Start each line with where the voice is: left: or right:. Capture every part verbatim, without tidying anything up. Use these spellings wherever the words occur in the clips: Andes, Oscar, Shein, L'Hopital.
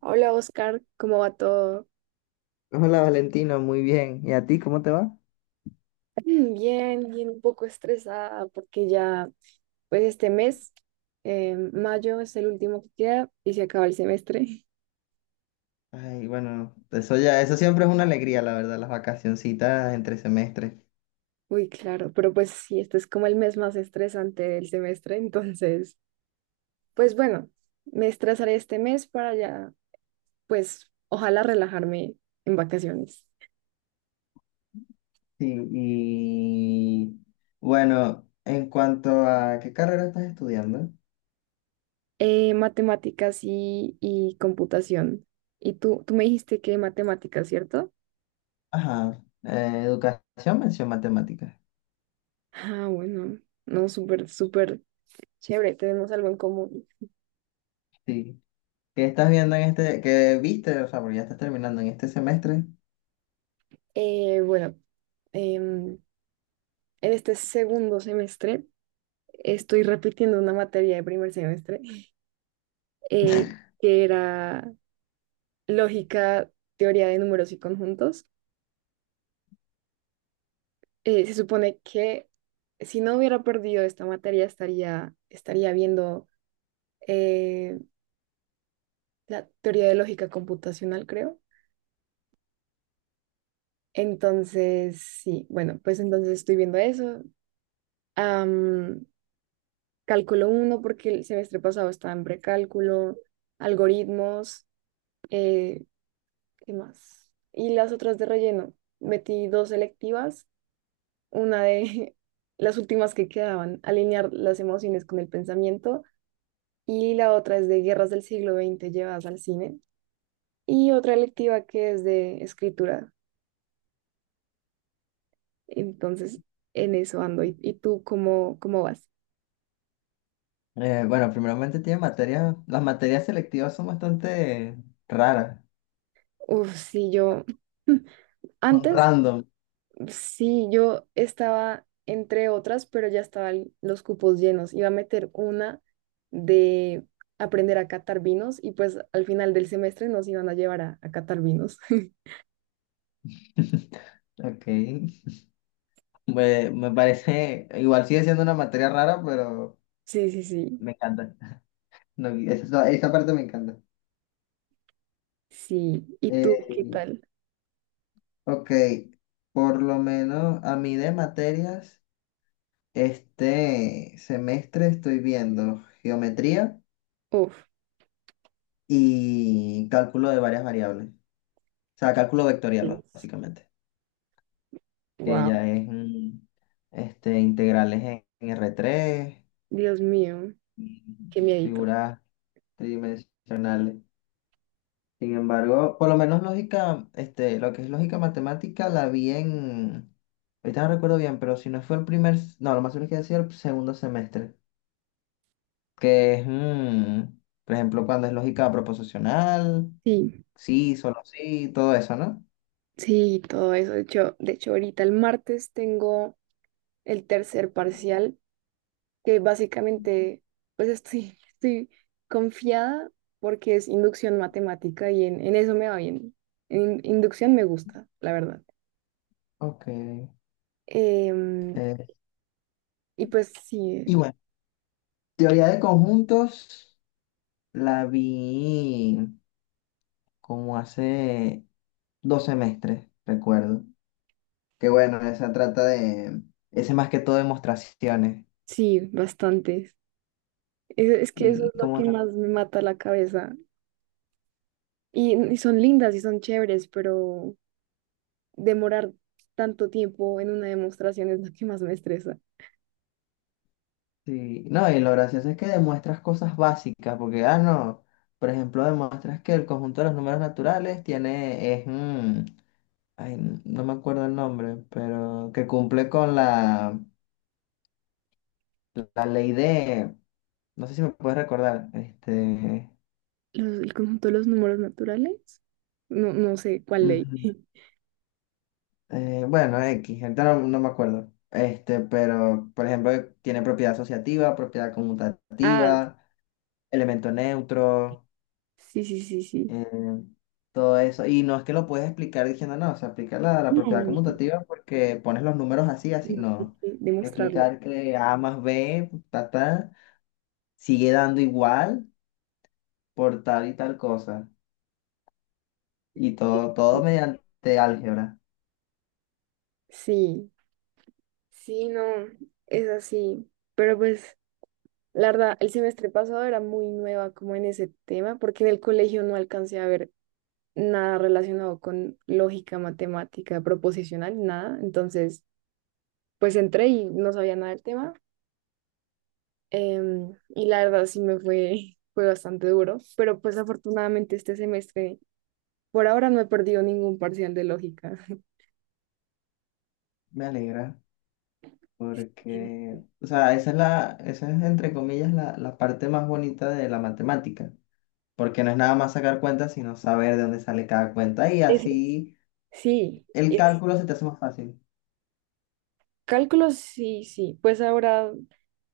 right: Hola Oscar, ¿cómo va todo?
left: Hola Valentino, muy bien. ¿Y a ti cómo te va?
right: Bien, bien, un poco estresada porque ya, pues este mes, eh, mayo es el último que queda y se acaba el semestre.
left: Ay, bueno, eso ya, eso siempre es una alegría, la verdad, las vacacioncitas entre semestres.
right: Uy, claro, pero pues sí, este es como el mes más estresante del semestre, entonces, pues bueno, me estresaré este mes para ya, pues ojalá relajarme en vacaciones.
left: Sí, y bueno, en cuanto a qué carrera estás estudiando,
right: Eh, matemáticas y, y computación. Y tú, tú me dijiste que matemáticas, ¿cierto?
left: ajá, eh, educación, mención matemática.
right: Ah, bueno, no, súper, súper. Chévere, tenemos algo en común.
left: Sí. ¿Qué estás viendo en este, qué viste, o sea, porque ya estás terminando en este semestre?
right: Eh, bueno, em, en este segundo semestre estoy repitiendo una materia de primer semestre eh, que era lógica, teoría de números y conjuntos. Eh, se supone que si no hubiera perdido esta materia estaría, estaría viendo eh, la teoría de lógica computacional, creo. Entonces, sí, bueno, pues entonces estoy viendo eso. Am, Cálculo uno porque el semestre pasado estaba en precálculo, algoritmos, eh, ¿qué más? Y las otras de relleno. Metí dos selectivas, una de las últimas que quedaban, alinear las emociones con el pensamiento, y la otra es de guerras del siglo veinte llevadas al cine, y otra electiva que es de escritura. Entonces, en eso ando. ¿Y, y tú cómo, cómo vas?
left: Eh, bueno, primeramente tiene materias, las materias selectivas son bastante raras,
right: Uf, sí, yo...
left: son
right: Antes
left: random.
right: sí, yo estaba entre otras, pero ya estaban los cupos llenos. Iba a meter una de aprender a catar vinos y pues al final del semestre nos iban a llevar a, a catar vinos.
left: Ok. Me, me parece, igual sigue siendo una materia rara, pero
right: Sí, sí, sí,
left: me encanta. No, esa, esa parte me encanta.
right: sí. ¿Y tú qué
left: Eh,
right: tal?
left: ok, por lo menos a mí de materias, este semestre estoy viendo geometría
right: Uf,
left: y cálculo de varias variables. O sea, cálculo vectorial, básicamente, que
right: wow,
left: ya es mm, este, integrales en, en r tres
right: Dios mío, qué
left: y
right: miedito.
left: figuras tridimensionales. Sin embargo, por lo menos lógica, este, lo que es lógica matemática la vi en, ahorita no recuerdo bien, pero si no fue el primer, s- no, lo más seguro es que decía el segundo semestre, que es, mm, por ejemplo, cuando es lógica proposicional,
right: Sí,
left: sí, solo sí, todo eso, ¿no?
right: sí, todo eso. De hecho, de hecho, ahorita el martes tengo el tercer parcial que básicamente, pues estoy, estoy confiada porque es inducción matemática y en, en eso me va bien. En inducción me gusta, la verdad.
left: Ok. eh,
right: Em, y pues
left: y
right: sí,
left: bueno, teoría de conjuntos la vi como hace dos semestres, recuerdo. Que bueno, esa trata de, ese más que todo demostraciones.
right: sí, bastantes. Es, es que eso
left: Y
right: es lo
left: como,
right: que más me mata la cabeza. Y, y son lindas y son chéveres, pero demorar tanto tiempo en una demostración es lo que más me estresa.
left: sí, no, y lo gracioso es que demuestras cosas básicas, porque, ah, no, por ejemplo, demuestras que el conjunto de los números naturales tiene, es, mm, ay, n- no me acuerdo el nombre, pero que cumple con la, la ley de, no sé si me puedes recordar, este,
right: Los- el conjunto de los números naturales. No, no sé cuál ley.
left: ujú, eh, bueno, X, ahorita no, no me acuerdo, este, pero, por ejemplo, tiene propiedad asociativa, propiedad
right: Ah,
left: conmutativa, elemento neutro.
right: sí, sí, sí, sí.
left: eh, todo eso. Y no es que lo puedes explicar diciendo, no, o sea, aplica la, la
right: No,
left: propiedad
right: no,
left: conmutativa porque pones los números así,
right: no,
left: así,
right: no, hay
left: no.
right: que
left: Hay que
right: demostrarlo.
left: explicar que A más B, ta, ta, sigue dando igual por tal y tal cosa. Y
right: Eh,
left: todo, todo mediante álgebra.
right: Sí, sí, no, es así. Pero pues, la verdad, el semestre pasado era muy nueva como en ese tema, porque en el colegio no alcancé a ver nada relacionado con lógica, matemática, proposicional, nada. Entonces, pues entré y no sabía nada del tema. Em, y la verdad sí me fue, fue bastante duro, pero pues afortunadamente este semestre, por ahora no he perdido ningún parcial de lógica.
left: Me alegra porque, o sea, esa es la, esa es entre comillas la, la parte más bonita de la matemática. Porque no es nada más sacar cuentas, sino saber de dónde sale cada cuenta y
right: Eso
left: así
right: sí,
left: el
right: es-
left: cálculo se te hace más fácil.
right: cálculos, sí, sí. Pues ahora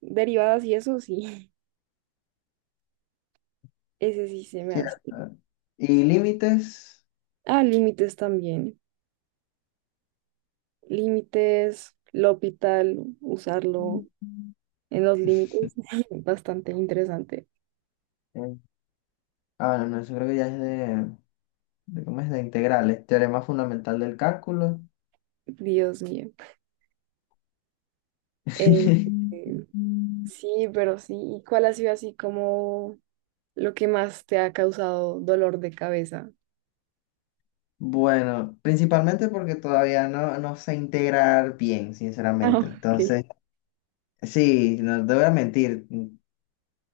right: derivadas y eso, sí. Ese sí se me hace.
left: Cierto. Y límites.
right: Ah, límites también. Límites, L'Hopital, usarlo en los límites. Bastante interesante.
left: eh, ah, no, no, eso creo que ya es de, de ¿cómo es? De integrales. Teorema fundamental del cálculo.
right: Dios mío. Eh, eh, sí, pero sí. ¿Y cuál ha sido así como lo que más te ha causado dolor de cabeza?
left: Bueno, principalmente porque todavía no, no sé integrar bien,
right: Ah,
left: sinceramente.
right: ok.
left: Entonces, sí, no te voy a mentir.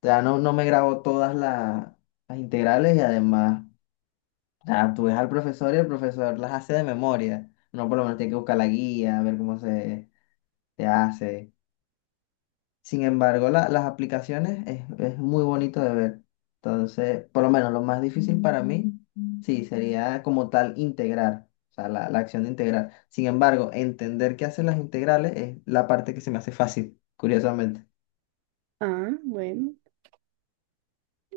left: Ya no, no me grabo todas las, las integrales y además, ya, tú ves al profesor y el profesor las hace de memoria. Uno por lo menos tiene que buscar la guía, ver cómo se, se hace. Sin embargo, la- las aplicaciones es, es muy bonito de ver. Entonces, por lo menos lo más difícil para mí, sí, sería como tal integrar, o sea, la, la acción de integrar. Sin embargo, entender qué hacen las integrales es la parte que se me hace fácil, curiosamente.
right: Ah, bueno.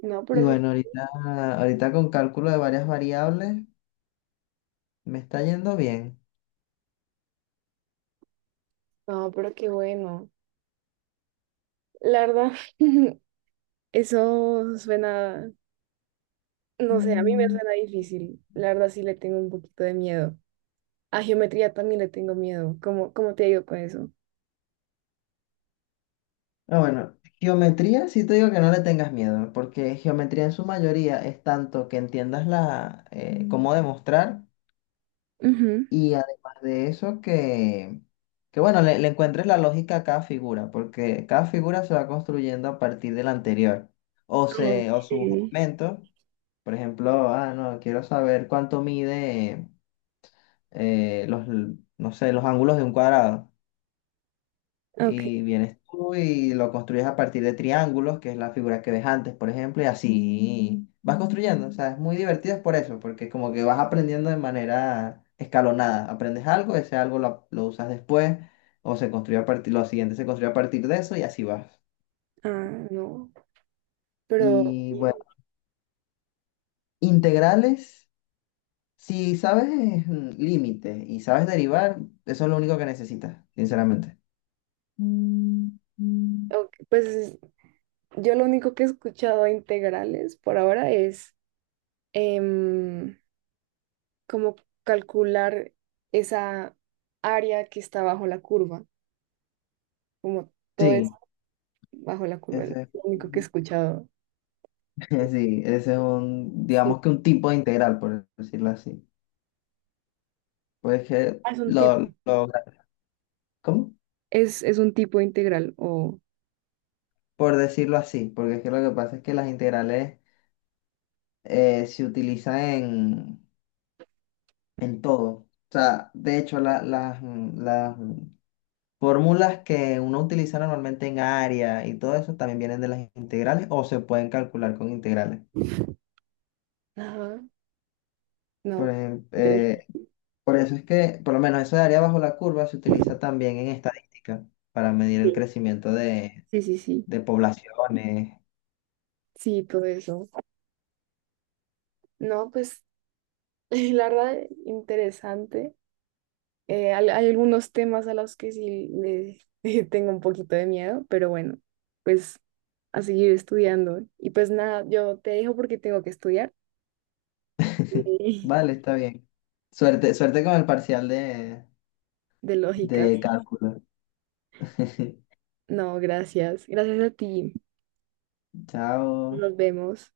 right: No, pero,
left: Y
right: eso-
left: bueno, ahorita, ahorita con cálculo de varias variables me está yendo bien.
right: no, pero qué bueno. La verdad, eso suena, no sé, a mí me
left: Mm.
right: suena difícil. La verdad sí le tengo un poquito de miedo. A geometría también le tengo miedo. ¿Cómo, cómo te digo con eso?
left: Ah, bueno, geometría sí te digo que no le tengas miedo, porque geometría en su mayoría es tanto que entiendas la, eh, Mm. cómo demostrar.
right: Ujú.
left: Y además de eso, que, que bueno, le, le encuentres la lógica a cada figura, porque cada figura se va construyendo a partir de la anterior. O, se, o sus
right: Okay,
left: aumentos, por ejemplo, ah, no, quiero saber cuánto mide eh, los, no sé, los ángulos de un cuadrado.
right: ok,
left: Y vienes tú y lo construyes a partir de triángulos, que es la figura que ves antes, por ejemplo, y así vas construyendo. O sea, es muy divertido es por eso, porque como que vas aprendiendo de manera escalonada. Aprendes algo, ese algo lo, lo usas después, o se construye a partir, lo siguiente se construye a partir de eso y así vas.
right: ah, no, pero
left: Y
right: bien.
left: bueno, integrales, si sabes mm, límites y sabes derivar, eso es lo único que necesitas, sinceramente. Mm.
right: Ok, pues yo lo único que he escuchado a integrales por ahora es em, como calcular esa área que está bajo la curva, como todo es
left: Sí,
right: bajo la curva, es
left: ese es.
right: lo único que he escuchado.
left: Sí, ese es un,
right: Sí,
left: digamos que un tipo de integral, por decirlo así. Pues que
right: ah, es un tip.
left: lo, lo- ¿cómo?
right: Es, es un tipo integral o...
left: Por decirlo así, porque es que lo que pasa es que las integrales eh, se utilizan en, en todo. O sea, de hecho, la- las, mm, las mm, fórmulas que uno utiliza normalmente en área y todo eso también vienen de las integrales o se pueden calcular con integrales.
right: Ajá.
left: Por
right: No.
left: ejem-
right: Interesante.
left: eh, por eso es que, por lo menos eso de área bajo la curva se utiliza también en estadística para medir el
right: Sí.
left: crecimiento de
right: Sí, sí, sí.
left: de poblaciones.
right: Sí, todo eso. No, pues la verdad, interesante. Eh, al- hay algunos temas a los que sí le, tengo un poquito de miedo, pero bueno, pues a seguir estudiando. Y pues nada, yo te dejo porque tengo que estudiar.
left: Vale, está bien. Suerte, suerte con el parcial de,
right: De lógicas.
left: de cálculo.
right: No, gracias. Gracias a ti.
left: Chao.
right: Nos vemos.